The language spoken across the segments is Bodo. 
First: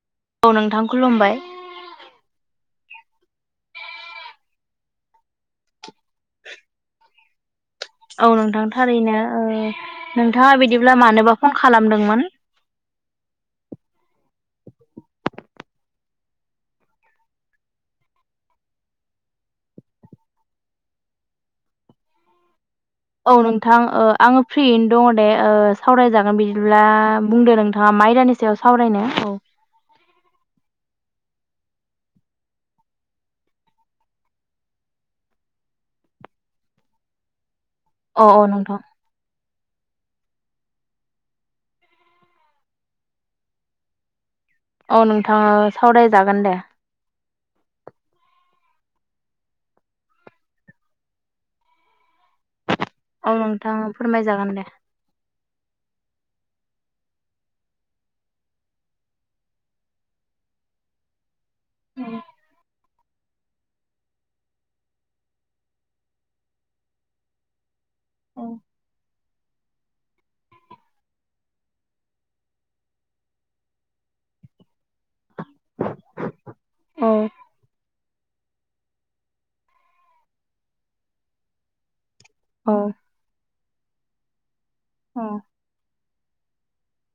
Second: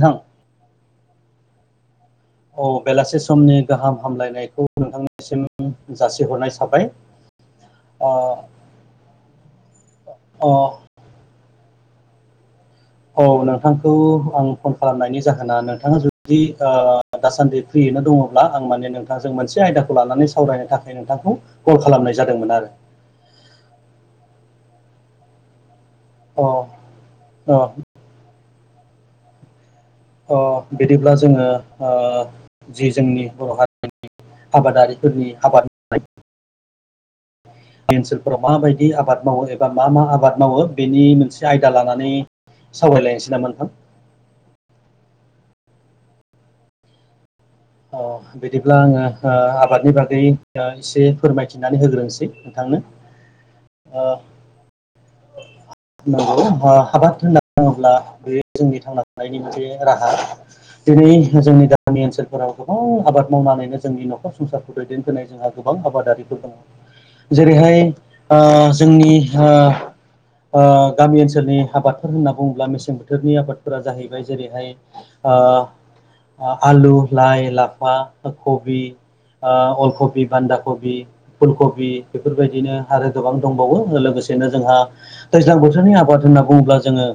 नोंथां औ नोंथां खुलुमबाय। औ बेलासे समनि गाहाम हामलायनायखौ नोंथांनिसिम जासिहरनाय थाबाय। [inaudible] औ नोंथां थारैनो ओ अ नोंथाङा बिदिब्ला मानोबा फन खालामदोंमोन? औ नोंथांखौ आं फन खालामनायनि जाहोना नोंथाङा जुदि ओ दासान्दि फ्रि यैनो दङब्ला आं माने नोंथांजों मोनसे आयदाखौ लानानै सावरायनो थाखाय नोंथांखौ कल खालामनाय जादोंमोन आरो। औ नोंथां ओ आङो फ्रियैनो दङ दे ओ सावरायजागोन अ बिदिब्ला बुंदो अ नोंथाङा माइरानि सायाव सावरायनो औ। ओ बिदिब्ला जोङो ओ जि जोंनि बर' हारिनि आबादारिफोरनि आबाद मावनाय ओनसोलफोराव औ नोंथां माबायदि आबाद मावो ए बा मा मा आबाद मावो बेनि मोनसे आयदा लानानै सावरायलायनोसै नामा नोंथां। अ नोंथां ओ सावरायजागोन दे। अ बिदिब्ला आङो ओ आबादनि बागै ओ एसे फोरमायथिनानै होग्रोनोसै नोंथांनो। औ नोंथां ओ फोरमायजागोन दे‌। आबाद बुङोब्ला बे जोंनि थांना थानायनि मोनसे राहा दिनै जोंनि गामि ओनसोलफोराव गोबां आबाद मावनानैनो जोंनि न'खर संसारखौ दैदेनबोनाय जोंहा गोबां आबादारिफोर दङ। जेरैहाय ओ औ जोंनि ओ ओ गामि ओनसोलनि आबादफोर होनना बुङोब्ला मेसें बोथोरनि आबादफोरा जाहैबाय जेरैहाय आ आलु, औ लाइ-लाफा कबि ओ अलखबि, बान्दा कबि, फुलकबि औ बेफोरबायदिनो आरो गोबां दंबावो लोगोसेनो जोंहा दैज्लां बोथोरनि आबाद होनना बुङोब्ला जोङो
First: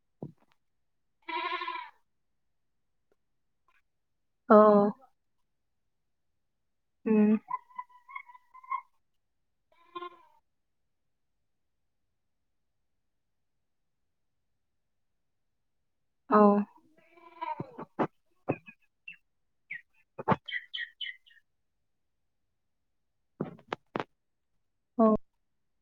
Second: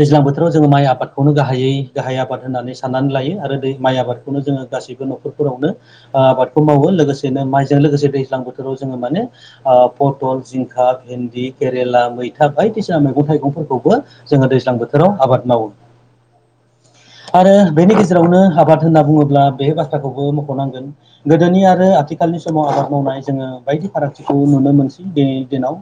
दैज्लां बोथोराव जोङो माइ आबादखौनो गाहायै गाहाय आबाद होननानै साननानै लायो आरो दै माइ आबादखौनो औ जोङो गासैबो न'खरफोरावनो आबादखौ मावो उम लोगोसेनो माइजों लोगोसे दै दैज्लां बोथोराव जोङो मोनो ओ पथल, जिंखा, भेन्दि, केरेला, मैथा बायदिसिना मैगं थाइगंफोरखौबो जोङो दैज्लां बोथोराव आबाद मावो। औ आरो बेनि गेजेरावनो आबाद होनना बुङोब्ला बे बाथ्राखौबो मख'नांगोन गोदोनि आरो आथिखालनि समाव आ बाद मावनाय जोङो बायदि फारागथिखौ नुनो मोनसै औ दिनैनि दिनाव।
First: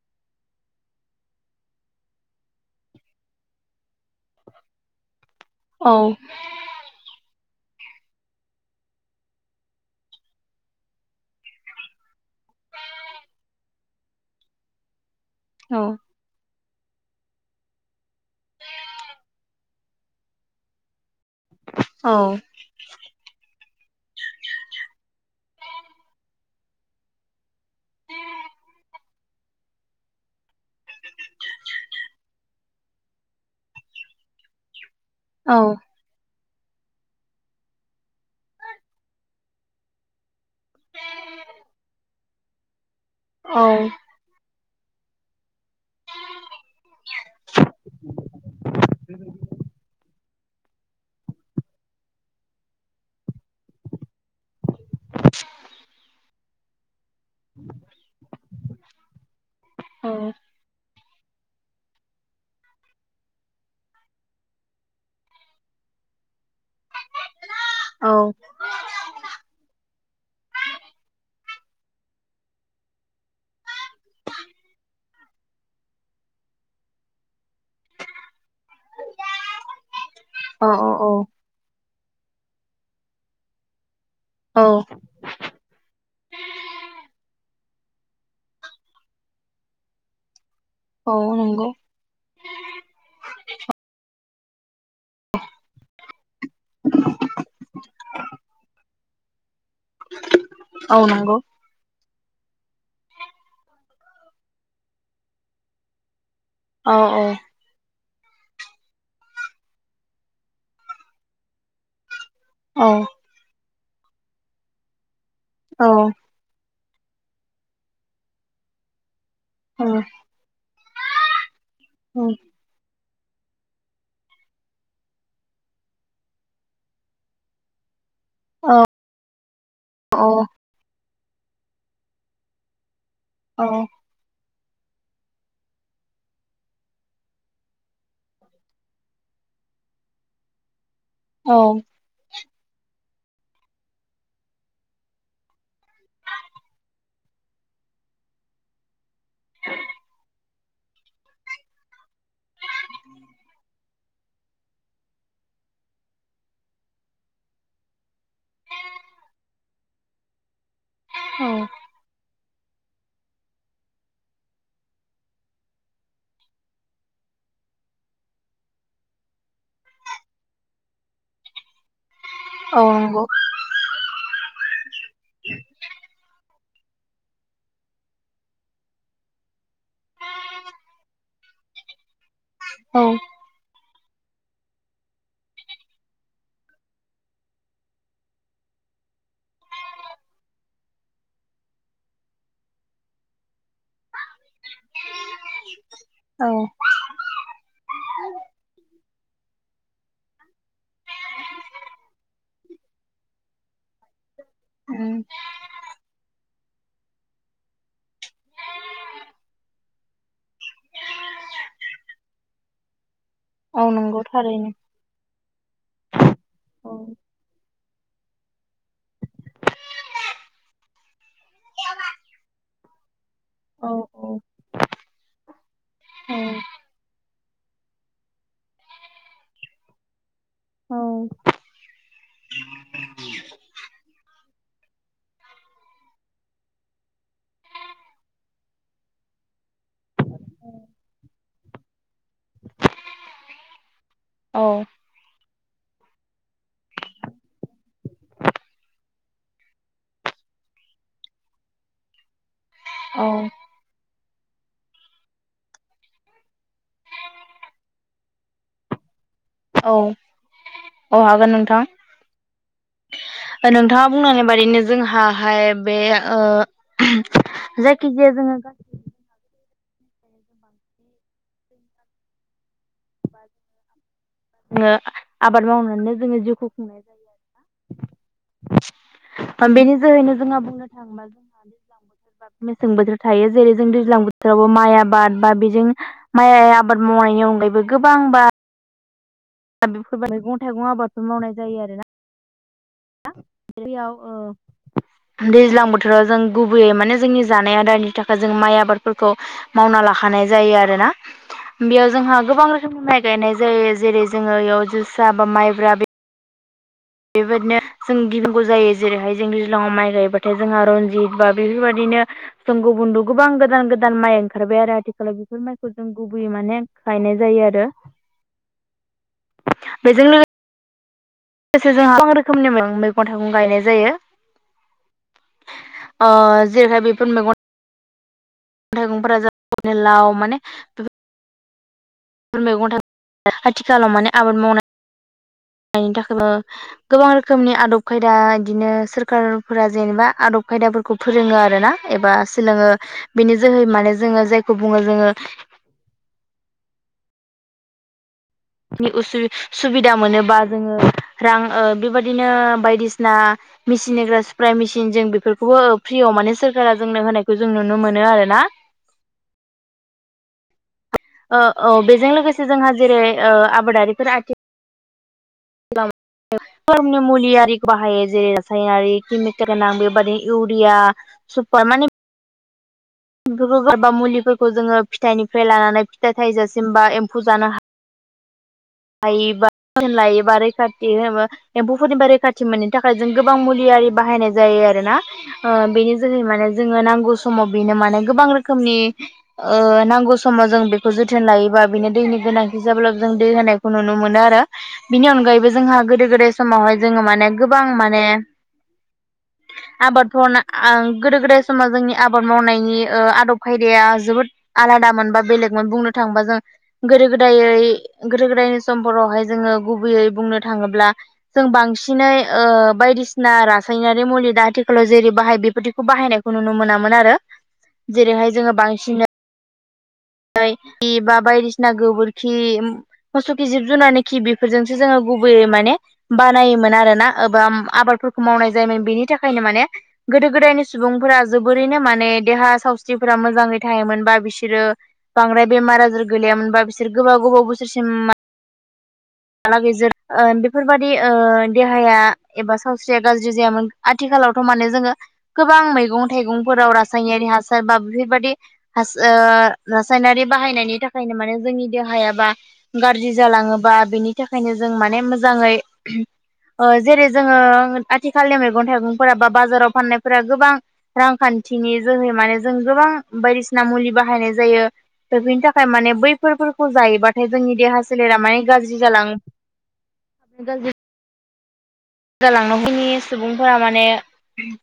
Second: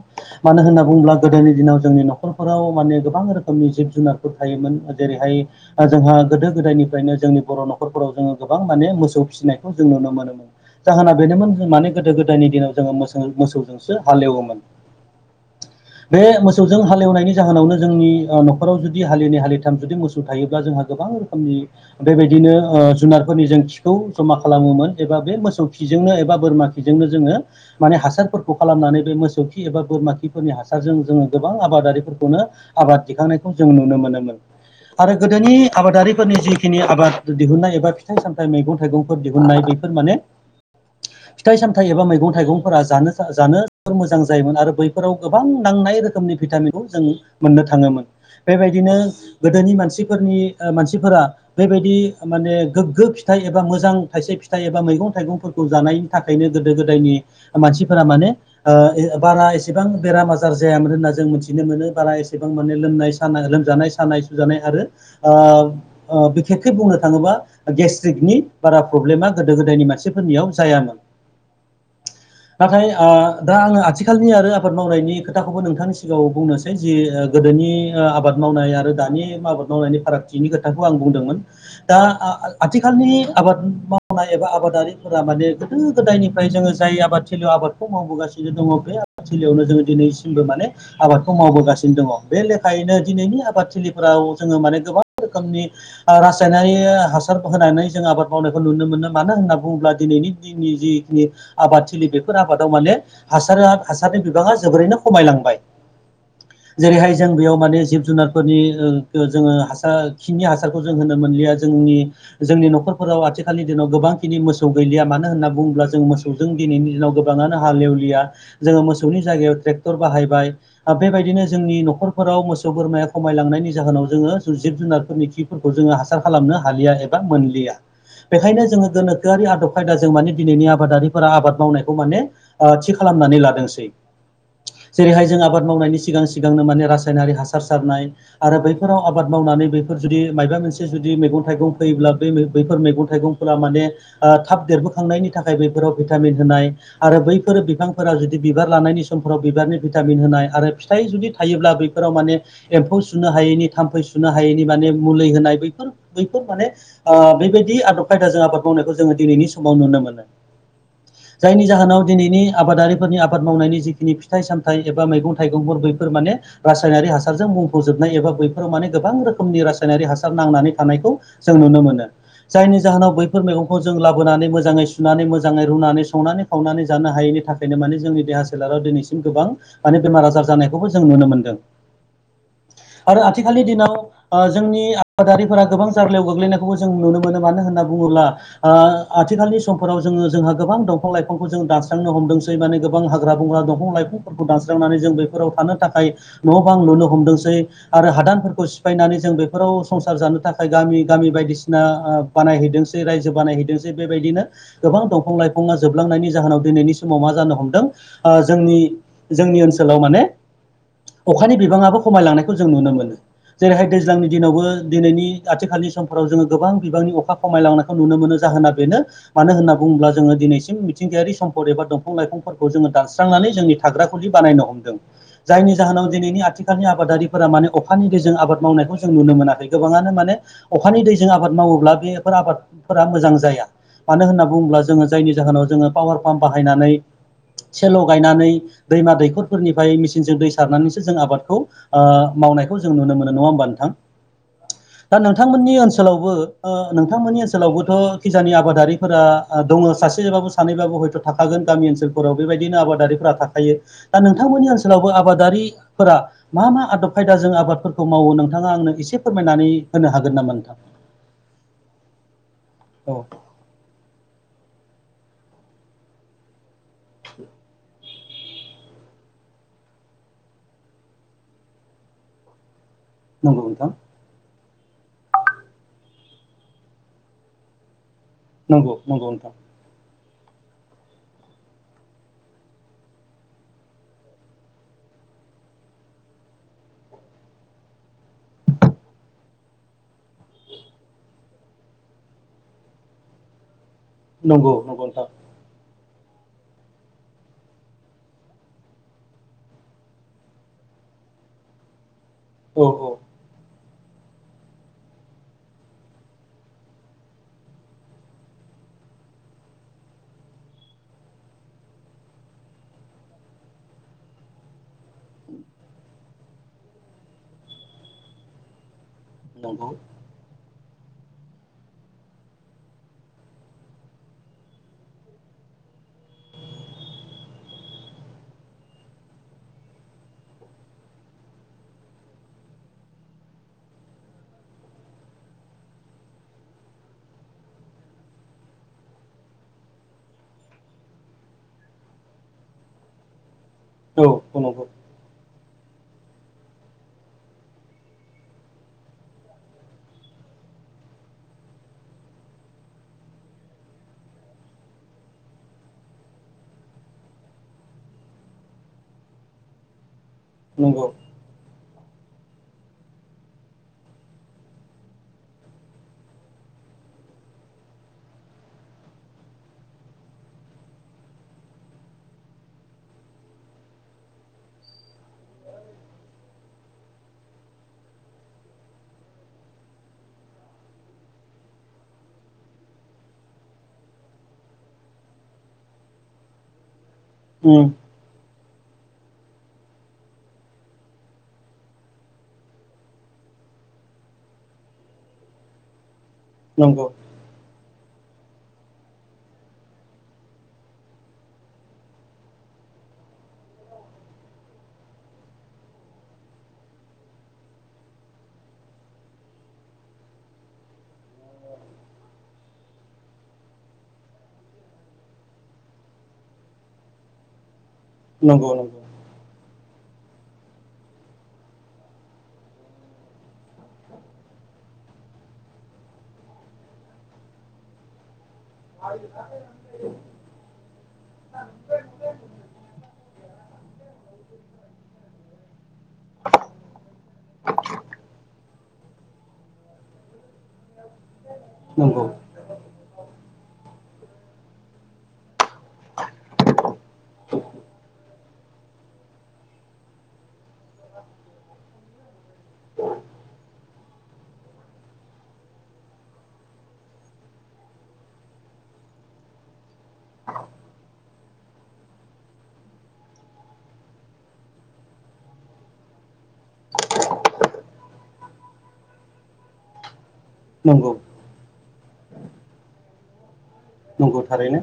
मानो होनना बुङोब्ला गोदोनि दिनाव जोंनि नखरफोराव माने गोबां रोखोमनि जिब जुनार फोर थायोमोन जेरैहाय ओ औ जोंहा गोदो गोदायनिफ्रायनो जोंनि बर' न'खरफोराव जोङो गोबां माने मोसौ फिसिनायखौ जों नुनो मोनोमोन जाहोना बेनोमोन जों माने गोदो गोदायनि दिनाव जोङो मोसौ-मोसौजों सो हालएवोमोन औ बे मो सौजों हालेवनायनि जाहोनावनो जोंनि ओ न'खराव जुदि हालिनै हालिथाम जुदि मोसौ थायोब्ला जोंहा गोबां रोखो मनि औ बेबायदिनो ओ जुनारफोरनि जों खि खौ जमा खालामोमोन एबा बे मोसौ खिजोंनो एबा बोरमा खिजोंनो जोङो माने हासारफोरखौ खालाम नानै बे मोसौ खि एबा बोरमा खि फोरनि हासारजों जोङो गोबां आबादारिफोरखौनो आबाद दिखांनायखौ जों नुनो मोनोमोन। आरो गोदोनि औ आबादारिफोरनि जि खिनि आबाद दिहुननाय एबा फिथाइ सामथाइ मैगं थाइगंफोर दिहुननाय बेफोर माने फिथाइ सामथाइ एबा मैगं थाइगंफोरा औ जानो-जानो जोबोर मोजां जायोमोन आरो बेफोराव गोबां नांनाय रोखोमनि भिटामिनखौ जों मोननो थाङोमोन बेबायदिनो गोदोनि मानसिफोरनि ओ मानसिफोरा बेबायदि माने गोग्गो फिथाइ एबा मोजां थाइसे फिथाइ एबा मैगं थाइगंफोर खौ जानायनि थाखायनो गोदो गोदायनि मानसिफोरा माने ओ बारा एसेबां बेराम आजार जायामोन होनना जों मिथिनो मोनो बारा एसेबां माने लोंनाय सानाय लोमजानाय सानाय सुजानाय आरो ओ ओ बे खोब बुंनो थाङोबा गेस्ट्रिकनि बारा प्रब्लेमा गोदो गोदायनि मानसिफोरनियाव जायामोन। नाथाय ओ दा आङो आथिखालनि आरो आबाद मावनायनि खोथाखौबो नोंथांनि सिगाङाव बुंनोसै जे गोदोनि ओ आबाद मावनाय आरो दानि आबाद मावनायनि फारागथिनि औ खोथाखौ आं औ बुंदोंमोन। दा आ-आथिखालनि आबाद मावनाय एबा औ आबादारिफोरा माने गोदो गोदायनिफ्राय जोङो जाय आबाद थिलि'आव आबाद खौ मावबोगासिनो दङ बे आबाद थिलियावनो जोङो दिनैसिमबो माने औ आबादखौ नंगौ मावबोगासिनो दङ बे लेखायैनो दिनैनि आबाद थिलिफ्राव जोङो माने गोबां रोखोमनि ओ रासायनारि हासार होनानै जों आबाद मावनायखौ नुनो मोनदों। मानो होनना बुङोब्ला दिनैनि दिननि औ जिखिनि नंगौ आबाद थिलि बेफोर आबादाव माने हासारा हासारनि बिबाङा जोबोरैनो खमायलांबाय औ जेरैहाय औ जों बेयाव माने जिब जुनारफोरनि ओ जोङो हासार खिनि हासारखौ जों होनो मोनलिया जोंनि जोंनि औ न'खरफोराव आथिखालनि दिनाव गोबांखिनि मोसौ गैलिया मानो होनना औ बुङोब्ला जों मोसौजों दिनैनि दिनाव गोबाङानो हालेवलिया जोङो मोसौनि जायगायाव औ ट्रेक्टर बाहायबाय बेबायदिनो जोंनि औ न'खरफोराव मोसौ बोरमाया खमायलांनायनि जाहोनाव जोङो जिब जुनारफोरनि खिफोरखौ जोङो हासार खालामनो हालिया एबा मोनलिया। बेखायनो औ जोङो गोनोखोआरि आदब खायदाजों माने दिनैनि आबादारिफोरा आबाद मावनायखौ माने ओ थि खालामनानै लादोंसै। जेरैहाय जों आबाद मावनायनि सिगां सिगांनो माने रासायनारि हासार सारनाय आरो बैफोराव आबाद मावनानै बेफोर जुदि मायबा मोनसे जुदि मैगं औ थाइगं फोयोब्ला बैफोर मैगं थाइगंफोरा माने ओ थाब देरबोखांनायनि थाखाय बैफोराव भिटामिन होनाय आरो बैफोर बिफांफोरा जुदि बिबार लानायनि समफ्राव बिबारनि भिटामिन होनाय आरो फिथाइ जुदि थायोब्ला बै फोराव माने एम्फौ सुनो हायैनि थाम्फै सुनो हायैनि माने मुलि होनाय बैफोर बैफोर माने ओ बेबायदि आदब खायदाजों आबाद मावनायखौ जों दिनिनि समाव नुनो मोनो जायनि जाहोनाव दिनैनि आबादारि फोरनि आबाद मावनायनि जिखिनि फिथाइ सामथाइ एबा मैगं थाइगंफोर बैफोर माने रासायनारि हासारजों मुंफबजोब नाय एबा बैफोराव माने गोबां रोखोमनि रासायनारि हासार नांनानै थानायखौ जों नुनो मोनो। जायनि औ जाहोनाव नंगौ बैफोर मैगंखौ जों लाबोनानै मोजाङै सुनानै मोजाङै रुनानै संनानै खावनानै जानो हायैनि थाखायनो माने जोंनि देहा सोलेराव दिनैसिम गोबां माने बेमार आजार जानायखौबो जों नुनो मोनो औ आरो आथिखालनि दिनाव जोंनि आबादारिफोरा गोबां जार्लायाव गोग्लैनायखौबो जों नुनो मोनो मानो होनना बुङोब्ला आथिखालनि समफोराव जोङो जोंहा गोबां दंफां लाइफांखौ जों दानस्रांनो हमदों माने गोबां हाग्रा बंग्रा दंफां लाइफां दानस्रांनानै जों बेफोराव थानो थाखाय औ न' बां लुनो हमदोंसै आरो हादानफोरखौ सिफायनानै जों बेफोराव संसार जानो थाखाय गामि गामि बायदिसिना बानायहैदोंसै रायजो बानायहैदोंसै बेबायदिनो गोबां उम दंफां लाइफाङा जोबलांनायनि जाहोनाव दिनैनि समाव मा जानो हमदों जोंनि जोंनि ओनसोलाव माने अखानि बिबांआबो खमायलांनायखौ जों नुनो मोनो औ जेरैहाय नंगौ दैज्लांनि दिनावबो थारैनो दिनैनि आथिखालनि समफोराव जोङो गोबां औ बिबांनि अखा खमायलांनो हायो नुनो मोनो जाहोना बेनो मानो होनना बुङोब्ला जोङो दिनैसिम मिथिंगायारि सम्पद एबा दं दंफां लाइफांफोरखौ जो दानस्रि जोंनि औ थाग्रा खुलि बानायनो हमदों जायनि जाहोनाव औ दिनैनि आथिखालनि आबादारिखौ फोरा माने अखानि दैजों आबाद मावनायखौ जों नुनो मोनाखै गोबाङानो माने अखानि दैजों आबाद मावोब्ला बेफोर आबादफोरा मोजां जाया मानो होनना बुंब्ला बुङोब्ला जोङो जायनि जाहोनाव जोङो पावार पाम्प बाहायनानै सेल' गायनानै दैमा दैखरफोरनिफ्राय मेचिनजों दै सारनानैसो जों आबादखौ मावनायखौ जों नुनो मोनो नङा होमबा नोंथां औ दा नोंथां नोंथांमोननि ओनसोलावबो नोंथांमोननि ओनसोलावबोथ' खिजानि आबादारिफोरा दङ सासे एबा सानैबाबो हयथ' थाखागोन गामि ओनसोलफोराव बेबायदिनो औ आबादारिफोरा थाखायो। दा नोंथांमोननि ओनसोलावबो आबादारिफोरा मा मा आदब खायदाजों आबादफोरखौ मावो नोंथाङा आंनो एसे फोरमायनानै होनो हागोन नामा नोंथां? औ हागोन नोंथां औ नोंथाङा बुंलांनाय बायदि नो जोंहा हाय बे जायखिजाया जोङो [inaudible] नंगौ नोंथां। जोङो आबाद मावनानैनो जोङो जिउखौ खुंनाय जायो आरोना। नंगौ नंगौ नोंथां। जों बुंनो थाङोबा जों मेसें बोथोर थायो जेरै जों दैज्लां बोथोरावबो माइ आबाद बा बेजों माइ आबाद माव मावनायनि अनगायैबो गोबांबा दा बेफोर बायदि मैगं-थाइगं आबादफोर मावनाय जायो आरोना। [inaudible] नंगौ नंगौ नोंथां दैयाव दैज्लां बोथोराव जों गुबैयै माने जोंनि जानाय आदारनि थाखाय जों माइ आबादफोरखौ मावना लाखानाय जायो आरोना। ना बेयाव जोंहा गोबां औ रोखोमनि औ माइ गायनाय जायो जेरै जोङो बेयाव जोसा बा माइब्रा बे बेबायदिनो जों गिबिांगौ जायो। जेरैहाय जों दैज्लाङाव माइ गायबाथाय जोंहा रनजित बा बेफोरबायदि नो जों गुबन्द' गोबां गोदान गोदान माइ ओंखारबाय आरो। आथिखालाव बेफोर माइखौ जों गुबैयै माने गायनाय जायो आरो। [inaudible] दङ। बेजों लोगोसे जों गोबां रोखोमनि मैगं थाइगं गायनाय जायो। ओ जेरैहाय बेफोर मैगं थाइगंफोरा लाव माने बेफोर मैगं थाइगं आथिखालाव माने आबाद मावनाय [inaudible] थाखाय गोबां रोखोमनि आदब खायदा बिदिनो सोरखारफोरा जेनेबा आदब खायदा फोरोङो आरोना एबा सोलोङो बेनि जोहै माने जोङो औ जायखौ नंगौ बुङो जोङो उसु-सुबिदा मोनोबा जोङो रां ओ बेबदिनो बायदिसिना मेचिन होग्रा स्प्राय मेसिन जों बेफोरखौबो फ्रियाव माने सोरखारा जोंनो होनायखौ जों नुनो मोनो आरो ना। [inaudible] नंगौ। ओ औ बेजों लोगोसे जोंहा जेरै आबादारिफोर आथि [unintelligible] धोरोमनि मुलि आरिखौ बाहायो जेरै रासायनारि केमिकेल गोनां बेबादिनो इउरिया सुपार मानि गोबा गोबां मुलिफोरखौ जोङो फिथाइनिफ्राय लानानै फिथाइ थाइजासिम बा एम्फौ जानो हायो [inaudible] लायोबा लायोबा रैखाथि एम्फौफोरनिबा रैखाथि मोननि थाखाय जों गोबां मुलिया बाहायनाय जायो आरोना। ओ बेनि जोहै माने जोङो नांगौ गौ समाव उम बेनो माने गोबां रोखोमनि ओ नांगौ समाव जों बेखौ जोथोन लायोबा बिनो दैनि गोनांथि जाब्लाबो जों दै होनाय खौ नुनो मोनो आरो। बिनि अनगायैबो जोंहा गोदो गोदाय समावहाय नंगौ जोङो माने गोबां माने माने [inaudible] आबादफोर गोदो गोदाय समाव जोंनि आबाद मावनायनि ओ आदब खायदाया जोबोद आदामोन बा बेलेगमोन बुंनो थाङोबा जों गोदो गोदायै गोदो गोदाय समफोरावहाय जोङो गुबैयै बुंनो थाङोब्ला जों बांसिनै बायदिसिना रासायनारि मुलि दा आथिखालाव जेरै बाहाय बेफोरदिखौ बाहायनायखौ नुनो मोनामोन आरो। [inaudible] जेरैहाय नंगौ जोङो नंगौ बांसिन खि बा बायदिसिना गोबोरखि मोसौ खि जिब जुनारनि खि बेफोरजोंसो जोङो गुबैयै माने बानायोमोन आरोना एबा आबादफोरखौ मावनाय जायोमोन बेनि थाखायनो माने गोदो गोदायनि सुबुंफोरा जोबोरैनो माने देहा सावस्रिफोरा मोजाङै थायोमोनबा बिसोरो बांद्राय बेमार आजार गोलैयामोनबा बिसोर गोबाव गोबाव बोसोरसिम बालागेजेर ओ बेफोरबायाददि ओ देहाया नंगौ एबा सावस्रि गाज्रि जायामोन आथिखालावथ' माने जोङो गोबां मैगं थाइगंफोराव रासायनारि हासार बाब बेफोरबायदि ओ रासायनारि बाहायनायनि थाखायनो माने जोंनि देहायाबा गाज्रि जालाङोबा बिनि थाखायनो जों माने मोजाङै ओ जेरै जोङो आथिखालनि मैगं थाइगंफोरा बा बाजाराव फाननायफोरा गोबां रांखान्थि नि जोहै माने जों गोबां बायदिसिना मुलि बाहायनाय जायो। दा बेनि थाखाय माने बैफोरखौ जायोबाथाय जोंनि देहा सोलेरा माने गाज्रि जालां नंगौ। जालांनोखैनि सुबुंफोरा माने नंगौ थारैनो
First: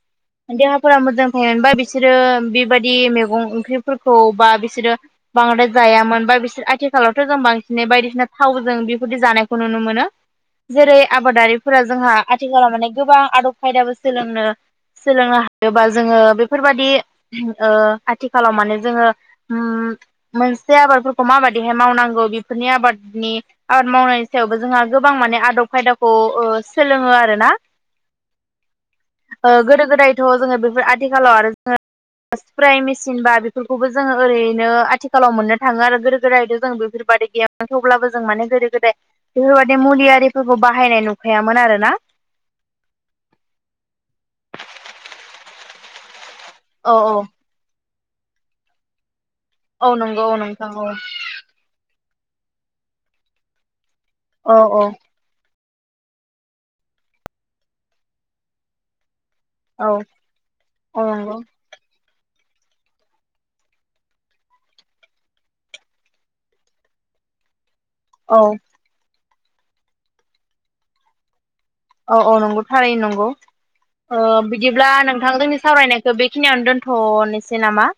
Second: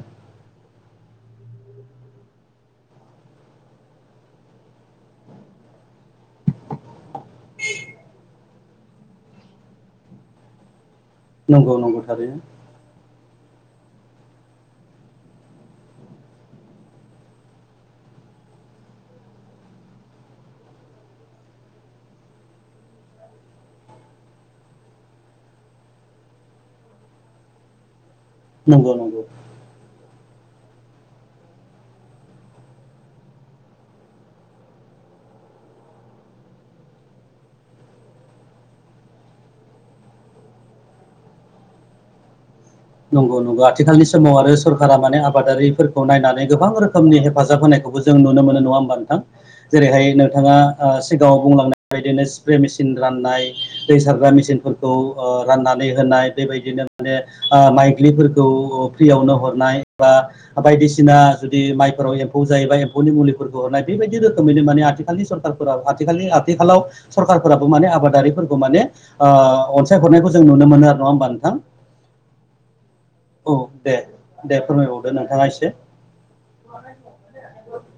देहा मोजांयोनबा बिसोरो बेबायदि मैगं ओंख्रिफोरखौ बा बिसोरो बांद्राय जा जायामोन बा बिसोर आथिखालावथ' जों बांसिनै बायदिसिना थावजों बेफोरदि जानायखौ नुनो मोनो। जेरै नंगौ आबादारिफोरा नंगौ जोंहा थारैनो आथिखालाव माने गोबां आदब खायदाबो सोलोंनो सोलोंनो हायोबा जोङो बेफोरबायदि ओ आथिखालाव माने जोङो मोनसे आबादफोरखौ माबायदिहाय मावनांगौ बेफोरनि आबादनि आबाद मावनायनि सायावबो जोंहा गोबां माने आदब खायदाखौ ओ सोलोङो आरोना। नंगौ नंगौ। थ' जोङो बेफोर आथिखालाव आरो जोङो एस्प्राय मेचिन बा बेफोरखौबो जोङो ओरैनो आथिखालाव मोननो थाङो आरो गोदो गोदायद जों बेफोरखौ गैयामोन थेवब्लाबो जों माने गोदो गोदाय बेफोरबायदि मुलियारिफोरखौ बाहायनाय नुखायामोन आरोना। नंगौ नंगौ आथिखालनि समाव आरो सरकारा माने आबादारिफोरखौ नायनानै गोबां औ औ रोखोमनि हेफाजाब होनायखौबो जों नुनो मोनो नङा होमबा नोंथां। औ जेरैहाय नंगौ औ नोंथाङा नोंथां औ ओ सिगाङाव बुंलांनाय बदिनो स्प्रे मेचन राननाय दै सारग्रा औ औ मेसिनफोरखौ ओ राननानै होनाय बेबायदिनो माने माइग्लिफोरखौ फ्रियावनो हरनाय औ बा औ बायदिसिना नंगौ जुदि माइफोराव खौ जायोबा एम्फौनि मुलिफोरखौ हरनाय बेबायदि रोखोमैनो माने आथिखालनि सरखार आालनि आथिखालाव सरखारफोरा माने औ आबादारिफोरखौ माने ओ अनसायहरनायखौ जों नुनो मोनो आरो नङा होमबा नोंथां। औ औ नंगौ थारैनो नंगौ। औ दे ओ दे बिदिब्ला फोरमायबावदो नोंथां नोंथाङा जोंनि एसे सावरायनायखौ बेखिनियावनो दोन्थ'नोसै नामा?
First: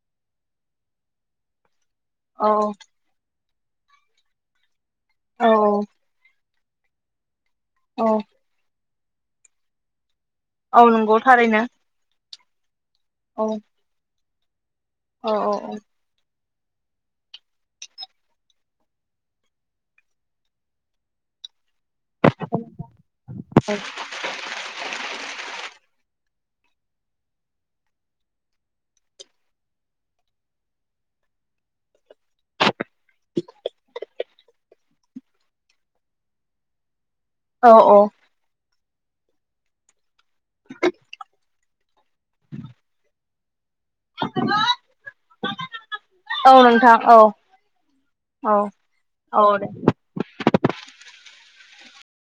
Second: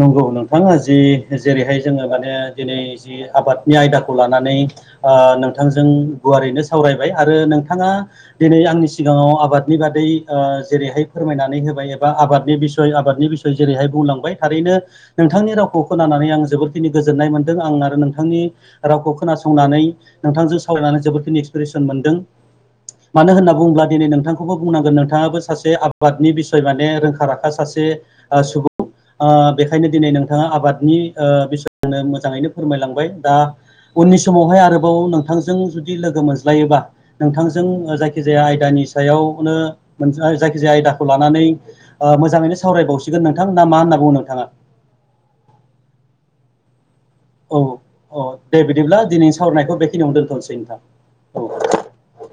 नंगौ नोंथाङा जि जेरैहाय जोङो माने औ दिनै जि आबाद नि आयदाखौ लानानै ओ औ नोंथांजों गुवारैनो सावरायबाय आरो नों बिथाङा औ दिनै आंनि सिगाङाव आबादनि बादै ओ औ जेरैहाय नंगौ थारैनो फोरमायनानै होबाय एबा आबाद नि बिसय आबादनि औ बिसय जेरैहाय बुंलांबाय थारैनो औ नोंथांनि रावखौ खोनानानै आं जोबोरखिनि गोजोननाय मोनदों आं आरो नोंथांनि रावखौ खोनासंनानै नोंथांजों सावरायनानै जोबोरखिनि एक्सपिरियेन्स मोनदों मानो होनना बुङोब्ला दिनै नोंथांखौबो बुंनांगोन नोंथाङाबो सासे आबादनि बिस निफाय माने रोंखा राखा सासे सुबुं। ओ बेखायनो दिनै नोंथाङा आबादनि ओ बिसनो मोजाङैनो फोरमायलां बाय दा उननि समावहाय आरोबाव नोंथांजों जुदि लोगो मोनज्लायोबा नोंथांजों औ औ जायखिजाया आयदानि सायावनो नोंथाङा जायखिजाया आयदाखौ लानानै मोजाङैनो सावरायबावसिगोन नोंथांमोना मान नोंथांङा। औ नोंथां। औ औ दे बिदिब्ला दिनै औ दे सावरायनायखौ बेखिनियावनो दोनथ'नोसै नोंथां। औ।